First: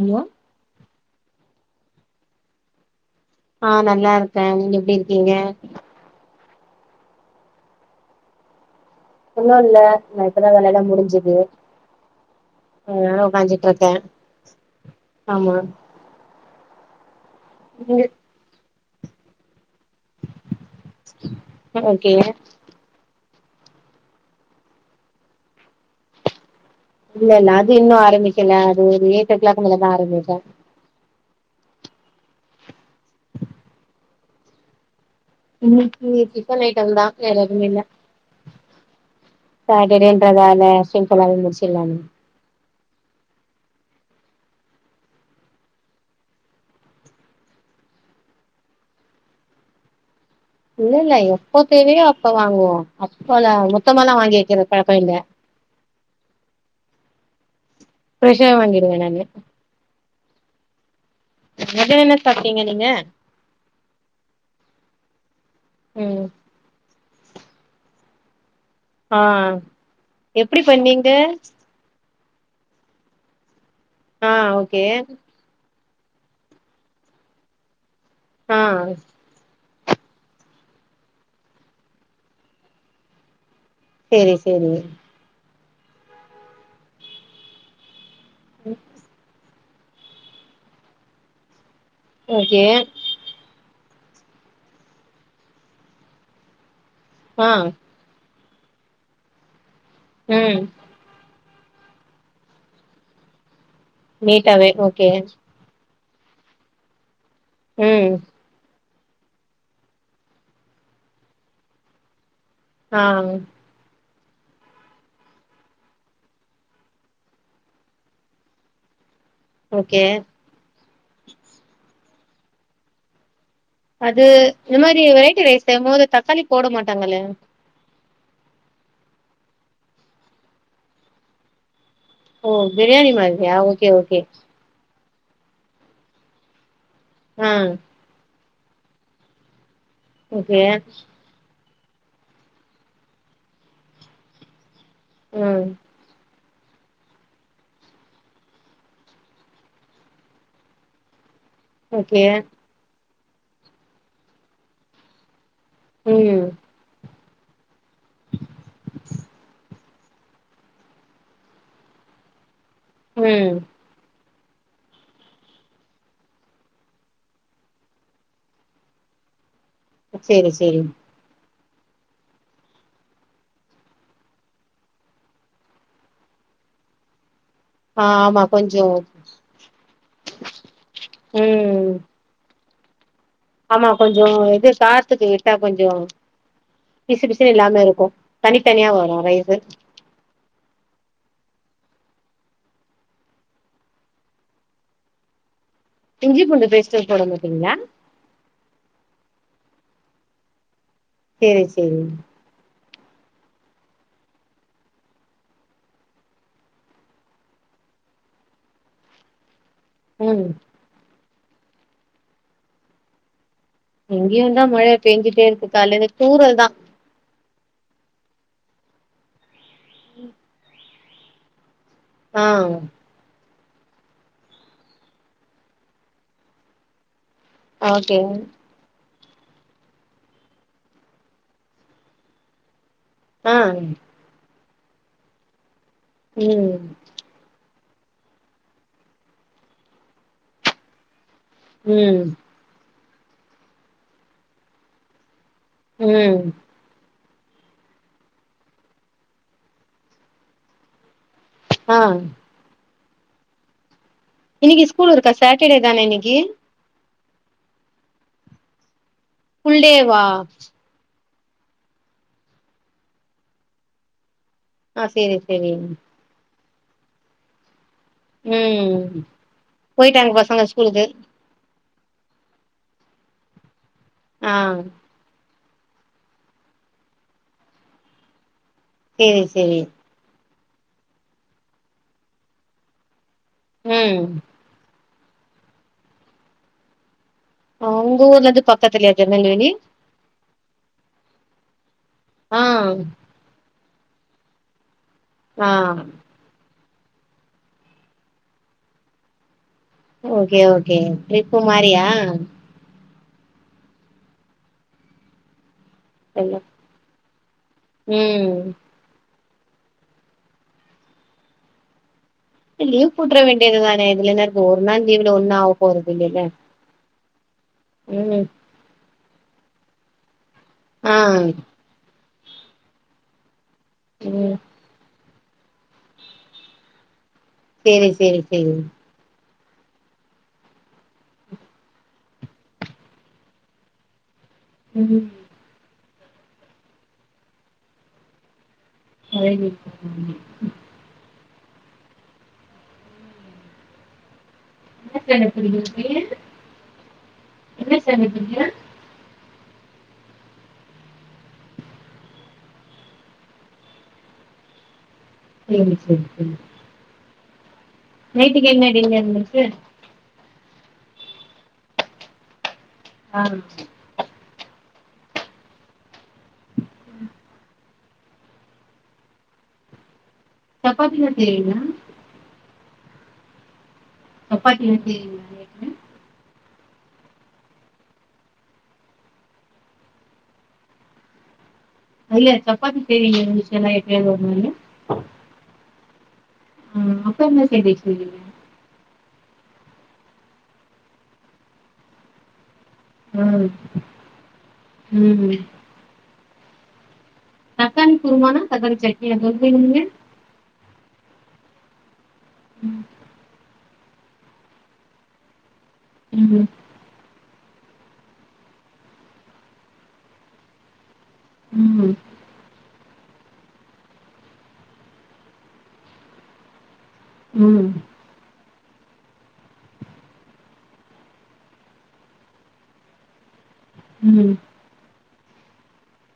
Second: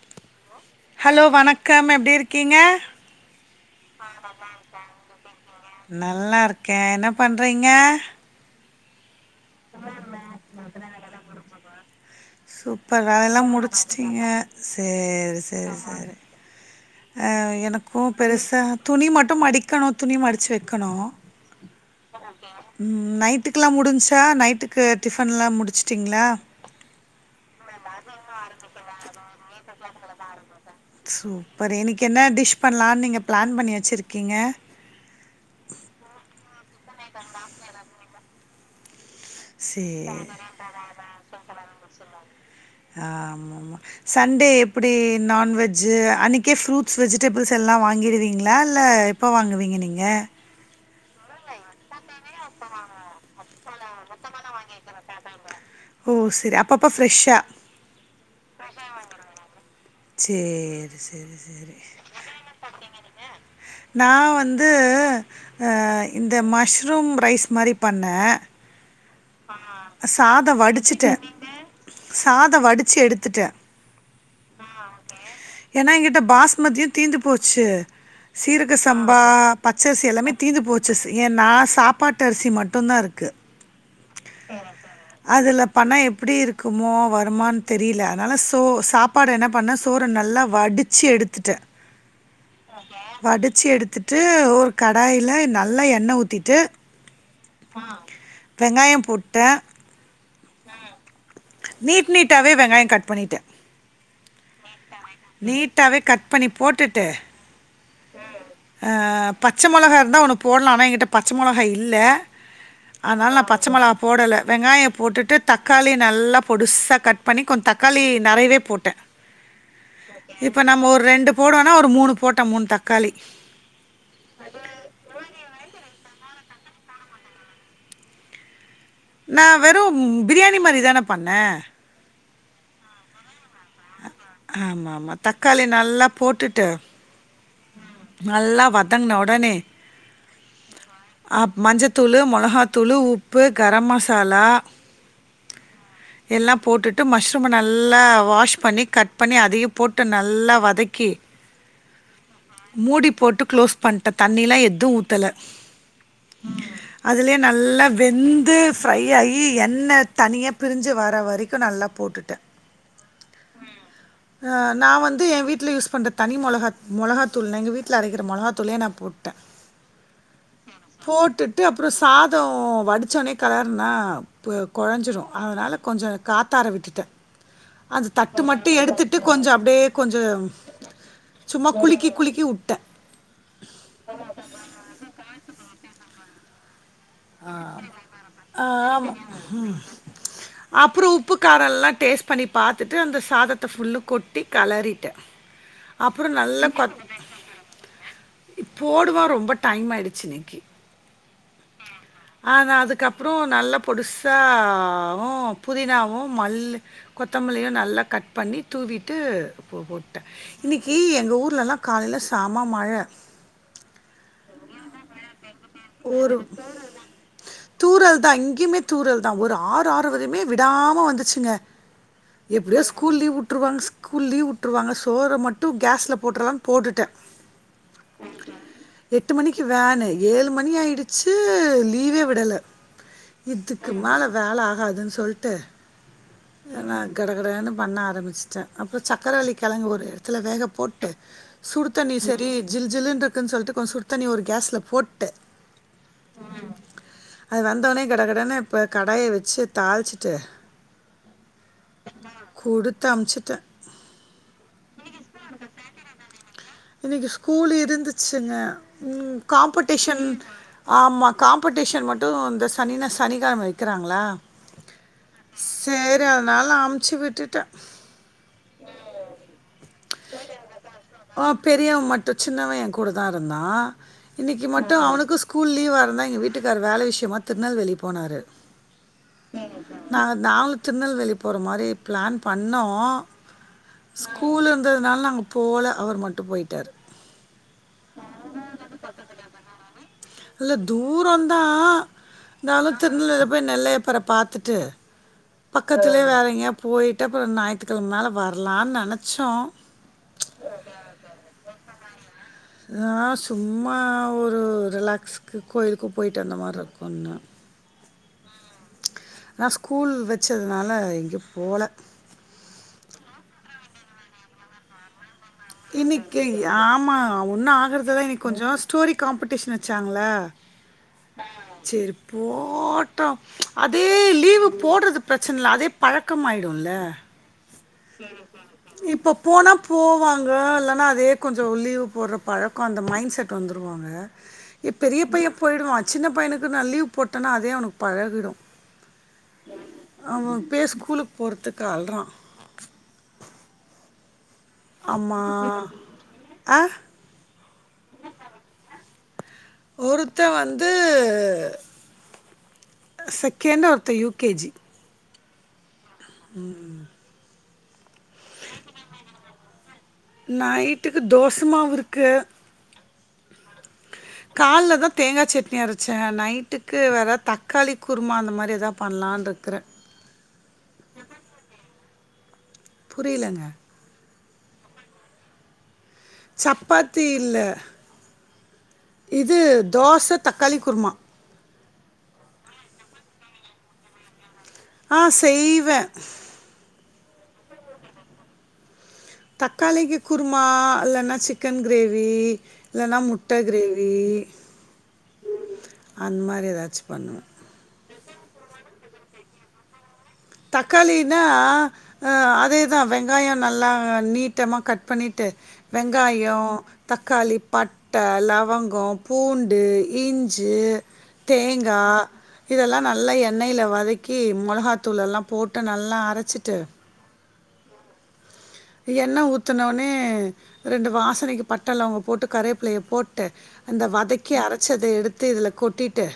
ஹலா hello வணக்கம் எப்டி இருக்கீங்க ஆ நல்லா இருக்கே நீங்க எப்டி இருக்கீங்க நல்லாருக்கே என்ன பண்றீங்க ஒன்னு இல்ல நா இப்பதா வேல எல்லா முடிஞ்சுது சூப்பர் அதனால வேலல்லா உக்காஞ்சிட்ருக்கே முடிச்சுட்டீங்க சேரி ஆமா சேரி சேரி அ எனக்கூ நீங்க பெருசா துணி மட்டு மடிக்கணு துணி மடிச்சு வக்கணு சர் ஓக்கே ம் நைட்டுக்குல்லா முடின்ச்சா நைட்டுக்கு டிஃபன் எல்லா முடிச்சுட்டீங்ளா இல்லல் அது இன்னு ஆரமிக்கல அது ஒரு எயிட் ஓ க்ளாக் மேலதா ஆரமிப்ப சூப்பர் இன்னைக்கு என்ன டிஷ் பண்லான் நீங்க ப்ளான் பண்ணி வச்சுருக்கீங்க இன்னைக்கு சிக்கன் ஐட்டம் தா வேறெதுமே இல்ல சேரி சாட்டர்டேன்றதால சிம்பிளாவே முடிச்சிட்லாமே ஆமாம் சண்டே எப்டி நான்வெஜ்ஜு அன்னைக்கே ஃப்ரூட்ஸ் வெஜிடபுள்ஸ் எல்லா வாங்கிடுவீங்ளா இல்ல எப் ப்ப வாங்குவீங்க நீங்க இல்லல்ல எப்போ தேவையோ அப்ப வாங்குவோ அப்பலா மொத்தமால்லா வாங்கி வெக்கிற பழக்கோ இல்ல ஓ சேரி அப்பப்ப ஃப்ரெஷ்ஷா ஃப்ரெஷா வாங்கிருவே நானு சேரி சேரி சேர் அ மத்யான என்ன சாப்ட்டீங்க நீங்க நா வந்து அ ம் இந்த மஷ் ரூம் ரைஸ் மாரி பண்ணே ஆ சாத எப்டி பண்ணீங்க வடிச்சுட்டே சாத வடிச்சு எடுத்துட்டே ஆ ஓகே ஏனா எங்கிட்ட பாஸ்மதியு தீந்து போச்சு சீரக ஆ சம்பா பச்சரிசி எல்லாமே தீந்து போச்சு சு ஏனா சாப்பாட்டு அரிசி மட்டுந்தா இருக்கு சேரி சேரி அதுல பண்ணா எப்டி இருக்குமோ வருமான் தெரியல அதனால சோ சாப்பாட என்ன பண்ணே சோற நல்லா வடிச்சு எடுத்துட்டே ஓகே வடிச்சு எடுத்துட்டு ஒரு கடாயில நல்ல எண்ணெ ஊத்திட்டு ஆ வெங்காய போட்டே ம் நீட் நீட்டாவே வெங்காய கட் பண்ணிட்டே நீட்டாவே ஓகே நீட்டாவே கட் பண்ணி போட்டுட்டு ம் அ பச்ச மொளகா இருந்தா ஒன்னு போட்லா ஆனா எங்கிட்ட பச்ச மொளகா இல்ல ஆ அதனால நா பச் ச்ச மொளகா போடல வெங்காய போட்டுட்டு தக்காளிய நல்லா பொடுசா கட் பண்ணி கொஞ் தக்காளி நெறையவே போட்டே ஓகே இப்ப நம்ம ஒரு ரெண்டு போடுவோனா ஒரு மூணு போட்டே மூணு தக்காளி அது இந்த மாரி வெரைட்டி ரைஸ் செய்யும் போது தக்காளி போட மாட்டாங்கல்ல நா வெறும் பிரியாணி மாரிதான பண்ணே ஓ பிரியாணி மாதிரியா ஓகே ஓகே ஆமாம்மா தக்காளி நல்லா போட்டுட்டு அ நல்லா வதங்ன ஒடனே ஓகே ஆப் மஞ்சத்தூளு மொளகாத்தூளு உப்பு கரம் மசாலா ம் எல்லா போட்டுட்டு மஷ்ரூம்ம நல்லா வாஷ் பண்ணி கட் பண்ணி அதையு போட்டு நல்லா வதக்கி ஓகே மூடி போட்டு க்ளோஸ் பண்ட்டே தண்ணில எது ஊத்தல ம் அதுலே நல்லா வெந்து ஃப்ரை ஆயி எண்ண தனியா பிரிஞ்சு வர வரைக்கு நல்லா போட்டுட்ட ம் ஆ நா வந்து ஏ வீட்ல யூஸ் பண்ற தனி மொளகா மொளகாத்தூள் நா எங்க வீட்ல அரைக்குற மொளகா தூளே நா போட்ட செரி சரி போட்டுட்டு அப்றோ சாதோ வடிச்சோனே கெளருனா பொ கொழஞ்சிரு அதனால கொஞ்சொ காத்தாற விட்டுட்ட ஆ அந்த ஆமா தட்டு மட்டு கொஞ்சோ எடுத்துட்டு கொஞ்சொ அப்டியே கொஞ்சோம் சும்மா ம் குழுக்கி குழுக்கி உட் ஆமா கொஞ்சொ இது சாரத்துக்கு விட்டா கொஞ்சோ பிசு பிசுனு இல்லாமே இருக்கு தனித்தனியா வரு ரைஸு அப்றோ உப்பு காரோல்லா டேஸ்ட் பண்ணி பாத்துட்டு அந்த சாதத்த ஃபுல்லு கொட்டி கலறிட்டே இஞ்சி பூண்டு பேஸ்டு போட மாட்டீங்ளா இப் போடுவோ ரொம்ப டைம் ஆயிடுச்சு இன்னைக்கி சேரி சரி ஆ நா அதுக்கப்பறோ நல்ல பொடுசாவு புதினாவு மல்லு கொத்தமல்லியு நல்லா கட் பண்ணி தூவிட்டு போ போட் ட ம் இன்னைக்கி எங்க ஊர்லலா காலைல செம மழ இங்கேயுந்தா மழ பேஞ்சுட்டே இருக்கு கால்லருந்து தூரல்தா தூரல்தா இங்கேயுமே தூரல்தா ஒரு ஆறு ஆறு வரையுமே விடாம வந்துச்சுங்க ஆ எப்டியோ ஸ்கூ கூல் லீவ் விட்டுருவாங்க ஸ்கூல் லீவ் விட்ருவாங்க சோற மட்டு கேஸ்ல போட்றலா போட்டுட்டே ஓகேங்க எட்டு மணிக்கு வேனு ஏழு மணி ஆயிடுச்சு லீவே விடல ஆ இதுக்கு மேல வேல ஆகாதுன் சொல்ட்டு ம் நா கடகடன்னு பண்ண ஆரம்பிச்சட்டே அப்றோ சக்கர வள்ளிக் கெழங்கு ஒரு எடத்துல வேக போட்டு சுடு தண்ணி ம் சரி ஜில் ஜில்லுனு இருக்குன்னு சொல்ட்டு கொச சுடு தண்ணி ஒரு கேஸ்ல போட்டு ம் அது வந்தோனே கடகடனு இப்ப கடாய வச்சு தாளிச்சுட்டு ஆ குடுத் அம்ச்சுட்ட இன்னைக்கு ஸ்கூல் இருக்கா சாட்டர்டே தான இன்னைக்கு இன்னைக்கு ஸ்கூல் இருந்துச்சுங்க ம் ஃபுல் டேவா காம்படிஷன் ஆமா காம்பட்டிஷன் மட்டு இந்த சனினா சனிக்கெழம வைக்கிறாங்களா ஆ சேரி செரி து அதனால அமுச்சு விட்டுட்ட ம் போய்ட்டாங்க பசங்க ஸ்கூலுக்கு ஆ பெரியவ மட்டு சின்னவன் எ கூட தா இருந்தா ஆ இன்னைக்கு மட்டு அவனுக்கு ஸ்கூ கூல் லீவா இருந்தா எங்க வீட்டுக்காரு வேல விஷயமா திருநெல்வேலி போனாரு சேரி செரி நாங்க நாங்களு திருநெல்வேலி போற மாரி பிளேன் பண்ணோ ம் கூல் இருந்ததுனால நாங்க போல அவர் மட்டு பொய்ட்டாரு ஆ உங்க ஊர்ல இருந்து பக்கத்துலயா திருநெல்வேலி இல்ல தூரோந்தா ஆ இருந்தாலு திருநெல்வேலில போய் நெல்லையப்பர பாத்துட்டு ஆ பக்கத்துலயே வேற எங்கயா போய்ட்டு அப்பறோ ஞாயிறுத்துக்கெழம மேலே வரலான்னு நெனச்சோ ஓகே ஓகே டிரிப்பு மாரியா நா சும்மா ஒரு ரிலாக்ஸ்க்கு கோயிலுக்கு போயிட்டு வந்த மாரி இருக்குன்னு ம் ஆனா ஸ்கூல் வெச்சதுனால எங்கயு போல ஏ லீவ் போட்டுற வேண்டியதுதான இதுல என்ன இருக்கு ஒரு நாள் லீவுல ஒன்னு ஆவ இன்னைக்கி, ஆமா ஒன்னுஆகுறதுல்ல ம் இன்னக்கி கொஞ்சோ ஸ்டோரி காம்பிடேஷன் வச்சாங்களா ஆ சேரி போட்டா அதே ம் போட்றது பிரச்சன இல்ல அதே பழக்கம் ஆயிடு இல்ல, சேரி சேரி சேரி இப்போ போனா போவாங்க இல்லனா அதே கொஞ்சோ லீவு போட்ற பழக்க அந்த மைண்ட் செட் வந்துருவா ங்க ஏ பெரிய ம் பைய போய்டுவா சின்ன பையனுக்கு நா லீவ் போட்டன்னா அதே அவனுக்கு பழகிடு அழகு. அவ இப்பயே ஸ்கூலுக்கு போறதுக்கு அழுறா என்ன அம்மா ஸ்டாண்டர்ட் படிக்கிறா பைய? ஆ என்ன ஸ்டாண்டர்ட் படிக்கிறா? ஒருத்த வந்து செகெண்ட், ஒருத்த யூ கே ஜி சேரி சேரி சேரி நைட்க்கு என்ன டின்னர் நெக்ஸ்ட் நைட்டுக்கு தோசமாவு இருக்கு ஆ கால்லதா தேங்கா சட்னி அரச்சே நைட்டுக்கு வேற எதா தக்காளி குருமா அந்த மாரி எதா பண்லானு இருக்கிறே சப்பாத்திலா செய்வீங்ளா புரியலங்க சப்பாத்திலா செய்றீங்க சப்பாத்தி இல்ல இது தோச தக்காளி குருமா இல்ல சப்பாத்தி செய்வீங்களா டிஷ் நைட் அந்த ஒரு மாரி ஆ செய்வே ஆ அப்றோ என்ன சைடிஸ் செய்வீங்க தக்காளிக்கு குருமா இல்லன்னா சிக்கன் கிரேவி இல்லன்னா ஆ முட்ட கிரேவி ம் அந்த மாரி ஏதாச்சு பண்ணுவே தக்காளி குருமானா தக்காளி சட்னியா சொல்றீங்க நீங்க தக்காளினா அ அதேதா ம் வெங்காயோ நல்லா நீட் ட்டாம கட் பண்ணிட்டு வெங்காயோ ம் தக்காளி, பட்ட, லவங்கோ பூண்டு, இஞ்சி தேங்கா ம் இதெல்லா நல்ல எண்ணெய்ல வதக்கி மொளகாத் த்தூள் எல்லா போட்டு நல்லா அரச்சிட்டு ம் எண்ணெ ஊத்துனோன்னே ரெண்டு வாசனைக்கு பட்ட லவ்ங்கோ போட்டு கருவேப்பில்லைய போட்டு அந்த ம் வதக்கி அரச்சத எடுத்து இதுல கொட்டிட்டு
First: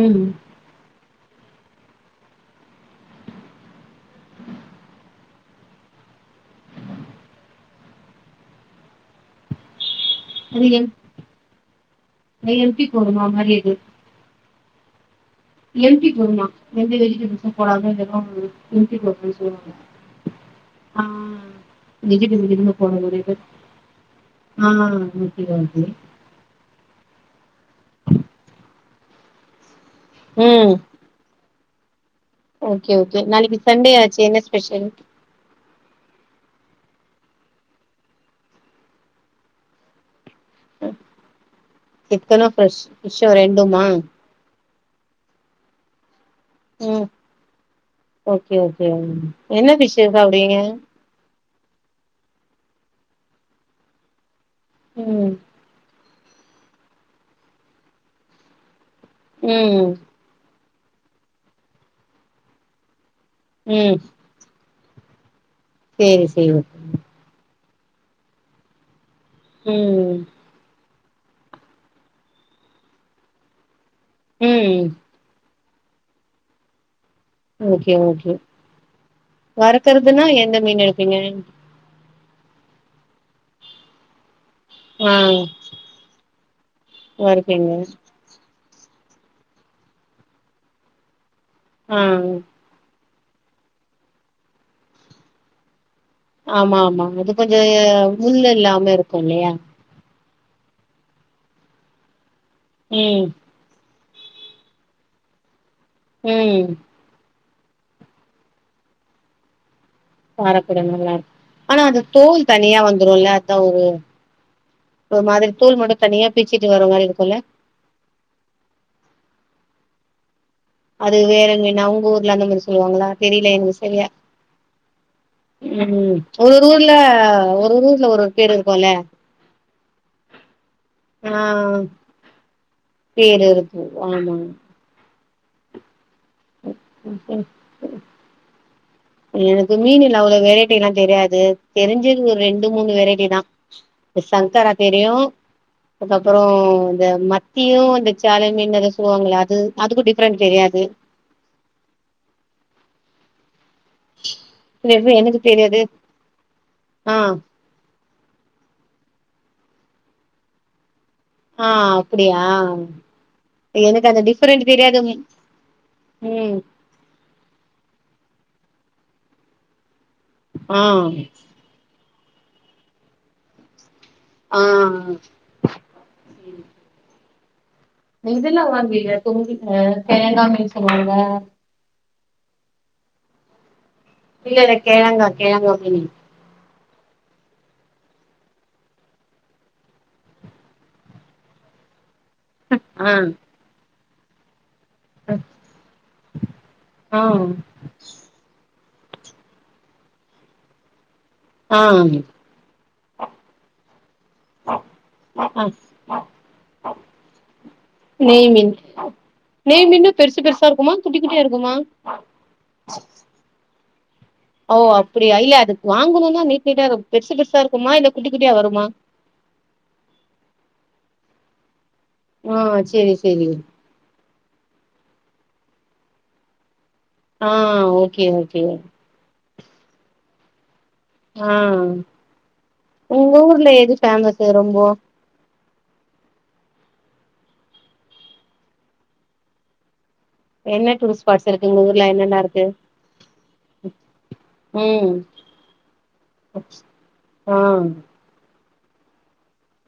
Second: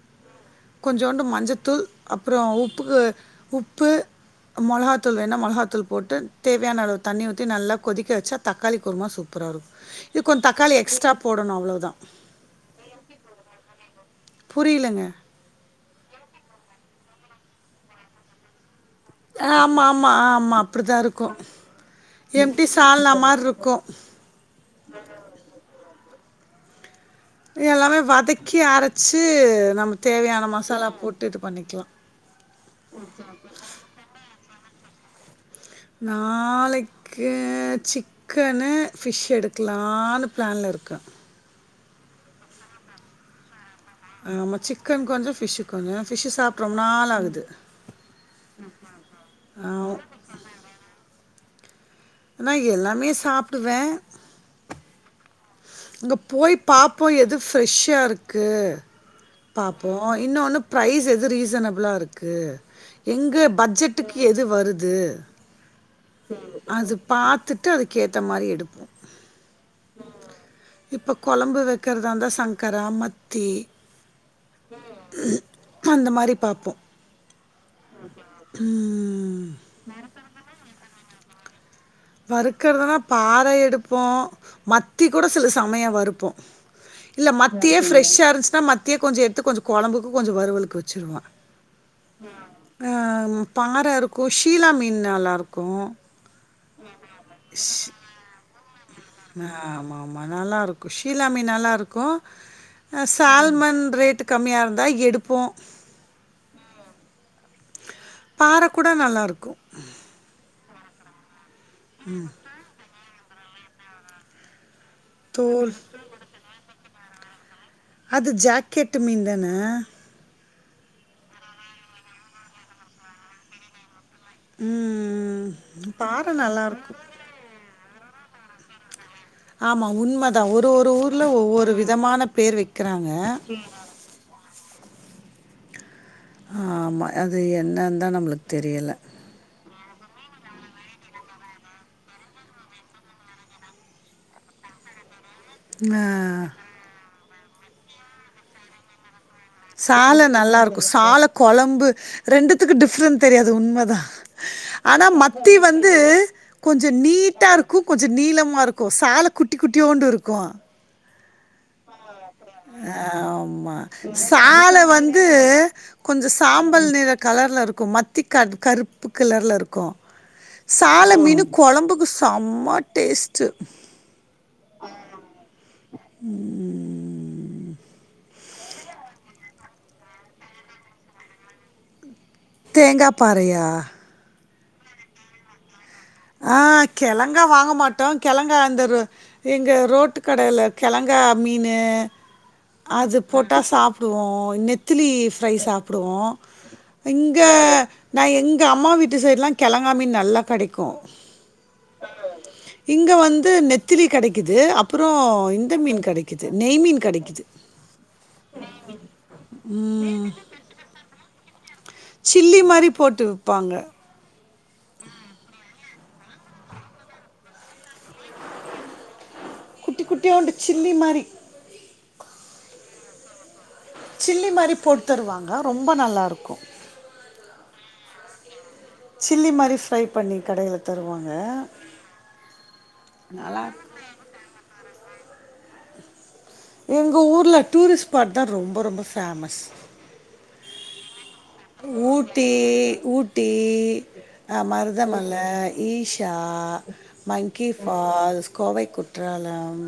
ம் கொஞ்சோண்டு மஞ்சத்தூள் அப்புற உப்புக்கு உப்பு மொளகாத்தூள் வேணா மொளகாத்தூள் போட்டு தேவையான அளவு தண்ணி ஊத்தி நல்லா கொதிக்க வச்சா தக்காளி குருமா சூப்ராருக் இது கொந் அது தக்காளி எம் எக்ஸ்ட்ரா போடணு அவ்ளோ தா [unintelligible] புரியலங்க எம் டி குருமா எந்த வெஜிடபிள்ஸும் போடாத வெறும் எம் டி குரு ஆ ஆமா ஆமா ஆமா அப்டிதா இருக்கு எம் வெஜிடபிள் டி இருந்தா போடணும் சால்ன நெறைய பேர் மார்ருக்கு ஆ ஓகே ஓகே எல்லாமே வதக்கி அரச்சு நம்ம தேவையான ம் மசாலா போட்டு இது பண்ணிக்கலா ஓகே ஓகே நாளைக்கு சண்டே ஆச்சு என்ன ஸ்பெஷல் நாளை க்கே சிக்கன்னு ஃபிஷ் எடுக்கலான்னு பிளான்ல இருக்க சிக்கென்னு ஃப்ரெஷ் ஃபிஷ் ரெண்டுமா ஆமா சிக்கன் கொஞ்சோ ஃபிஷ்ஷு கொஞ்சோ ஃபிஷ்ஷு சாப் ம் ஓகே ஓகே என்ன ஆ ஃபிஷ்ஷு சாப்டுவீங்க நா எல்லாமே சாப்டுவ ம் அங்க போய் பாப்போ எது ஃப்ரெஷ்ஷா இருக்கு பாப்போ ம் இன்னொன்னு ப்ரைஸ் எது ரீசனபுளா இருக்கு எங்க ம் பட்ஜெட்டுக்கு எது வருது சேரி ம் சேரி ஓகே அது பாத்துட்டு அதுக்கேத்த மாரி எடுப்போ ம் இப்ப கொழம்பு வெக்றதா இருந்தா சங்கரா மத்தி ம் அந்த மாரி பாப்போ ஓகே ஓகே ம் வருக்றதுனா எந்த மீன் எடுப்பீங்க வறுக்றதுனா பாற எடுப்போ மத்தி ஆ கூட சில சமயோ வருப்போ இல்ல வறுப்பீங்க மத்தியே ஃபிரெஷ்ஷா இருந்துச்சுன்னா மத் தியே கொஞ்ச எடுத்து கொஞ்ச கொழம்புக்கு கொஞ்ச வறுவலுக்கு வச்சிருவ ஆ அ பாற இருக்கு ஷீலா மீன் நல்லாருக்கு ஆமா ஆமா இது கொஞ்ச முள் இல்லாம இருக் அ ஆமா ஆமா நல்லாருக்கு ஷீலா மீன் நல்லாருக்கு அ ம் சால்மன் ரேட் கம்மியா இருந்தா எடுப்போ ம் பாற கூட நல்லாருக்கு பாற கூட நல்லாரு ஆனா அது தோல் தனியா வந்துருல அதா ஒரு மாதிரி தோல் மட்டு தனியா பீச்சிட்டு வர மாரி இருக்குல அது ஜாக்கெட்டு மீன் தான அது வேற மீனு அவுங்க ஊர்ல அந்த மாரி சொல்லுவாங்ளா தெரில எங்ளுக் சரியா ம் ம் பாற ஒரு ஒரு நல்லாருக்கு ஊர்ல ஒரு ஒரு ஊர்ல ஒரு ஒரு பேரு இருக்குல ஆமா உண்ம தா ஒரு ஒரு ஊர்ல ஒவ்வொரு விதமான பேர் வைக்கிறாங்க பேரு இருக்கு ஆமா ஆமா அது ம். என்னன் தா நம்ளுக் தெரியல எனக்கு மீனுல அவ்ளவு வெரைட்டி எல்லா தெரியாது தெரிஞ்சது ஒரு ரெண்டு மூணு வெரைட்டி தா [unintelligible] சங்கரா தெரியு ஆ அதுக்கப்பறோ இந்த மத்தியு இந்த சால மீன் எதோ சொல்லுவாங்களா அது அதுக்கு சால டிஃப்ரெண்ட் நல்லா இருக்கு தெரியாது சால கொழம்பு ரெண்டுத்துக்கு டிஃப்ரெண்ட் தெரியாது உண்மதா அனா எனக்கு மத்தி தெரியாது வந்து கொஞ்ச ஆ நீட்டா இருக் கு கொஞ்ச நீளமா இருக்கு சால குட்டி குட்டியூண்டு இருக்கு ஆ அப்டியா ஆமா எனக்கு அந்த டிஃப்ரெண்ட் சால தெரியாது வந்து கொஞ்ச ம் சாம் பல் நிற கலர்ல இருக்கு மத்தி க கருப்பு கலர்ல இருக்கு ஆ சால மீனு கொழம்புக்கு செம்ம டேஸ்ட்டு ஆ ஆ ம் இதல்லா வாங்வீக [unintelligible] கெழங்கா மீன் சொல்லுவாங்க தேங்கா பாறையா இல்லல்ல கெழங்கா கெழங்கா மீனு ஆ கெழங்கா வாங்க மாட்டோ கெழங்கா அந்த ஒரு எங்க ரோட்டு கடைல கெழங்கா மீனு ஆ அது போட்டா சாப்புடுவோ நெத் திலி ஃப்ரை சாப்புடுவோ ஆ இங்க நா எங்க அம்மா வீட்டு சைடுலா கெழங்கா மீன் நல்லா கடைக்கும ஆ இங்க வந்து நெத்திளி கெடைக்குது அப்பறோ ஆ இந்த மீன் கெடைக்குது நெய் மீன் கெடைக்குது நெய் மீன் நெய் மீன்னா பெருசு பெருசா இருக்குமா குட்டி குட்டியா இருக்குமா சில்லி மாரி போட்டு விப்பாங்க ஓ அப்படியா இல்ல அதுக்கு வாங்கணுன்னா நீட் நீட்டா பெருசு பெருசா இருக்குமா இல்ல குட்டி குட்டியா வருமா குட்டி குட்டியுண்டு சில்லி மாரி ஆ சேரி சேரி சில்லி மாரி போடுத்தருவாங்க ரொம்ப நல்லாருக்கோ ஆ ஓகே ஓகே சில்லி மாரி ஃப்ரை பண்ணி கடையில தருவாங்க. ஆ உங்க நல்லா ஊர்ல எது பேஃமஸ்ஸு ரொம்போ எங்க ஊர்ல டூரிஸ்ட் ஸ்பாட் தா ரொம்ப ரொம்ப ஃபேமஸ் என்ன டூஸ் பர்ஸ் இருக்குங் ஊட்டி ஊட்டி அ ம் மருதமல ஈஷா ஆ மங்கி ஃபால்ஸ் கோவை குற்றாலம்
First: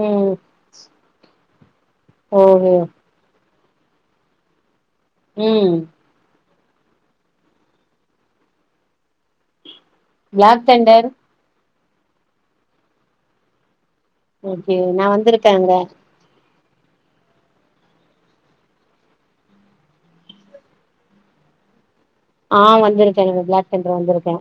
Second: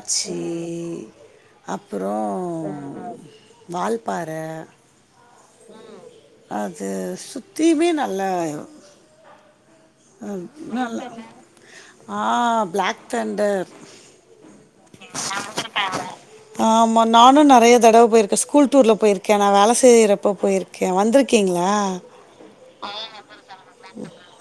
ம் அப்பறோ ஓஹோ வால்பாற ம் அது சுத்தியுமே நல்லா அம் பிளாக் நல்ல தண்டர் ஆ பிளாக் தண்டர் ஓகே நா வந்திருக்க அங்க ஆமா நானு நறைய தடவ போயிருக்க ஸ்கூல் டூர்ல போயிருக்க நா வேல செய்றப்ப போயிருக்க க்க வந்துருக்கீங்களா ஆ வந்துருக்கேங் பிளாக் தண்டர் வந்துருக்க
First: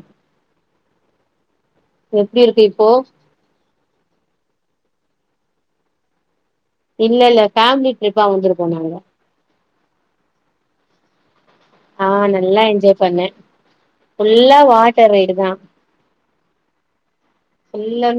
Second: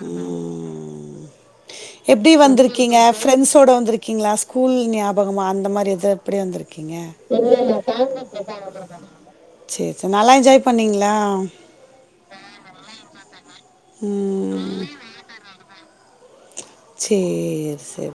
எப்டி இருக்கு இப்போ வந்துருக்கீங்க ஃப்ரெண்ட்ஸோட வந்துருக்கீங்களா ஸ்கூல் ஞாபகமா அந்த மாரி எத எப்டி வந்துருக்கீங்க இல்ல இல்ல ஃபேமிலி ட்ரிப்பா வந்திருக்கோ நாங்க செரி செரி நல்லா என்ஜாய் பண்ணீங்களா ஆ நல்லா என்ஜாய் பண்ண ஃபுல்லா வாட்டர் ரைடு தா சேர் ஃபுல் சேரி அண்ட்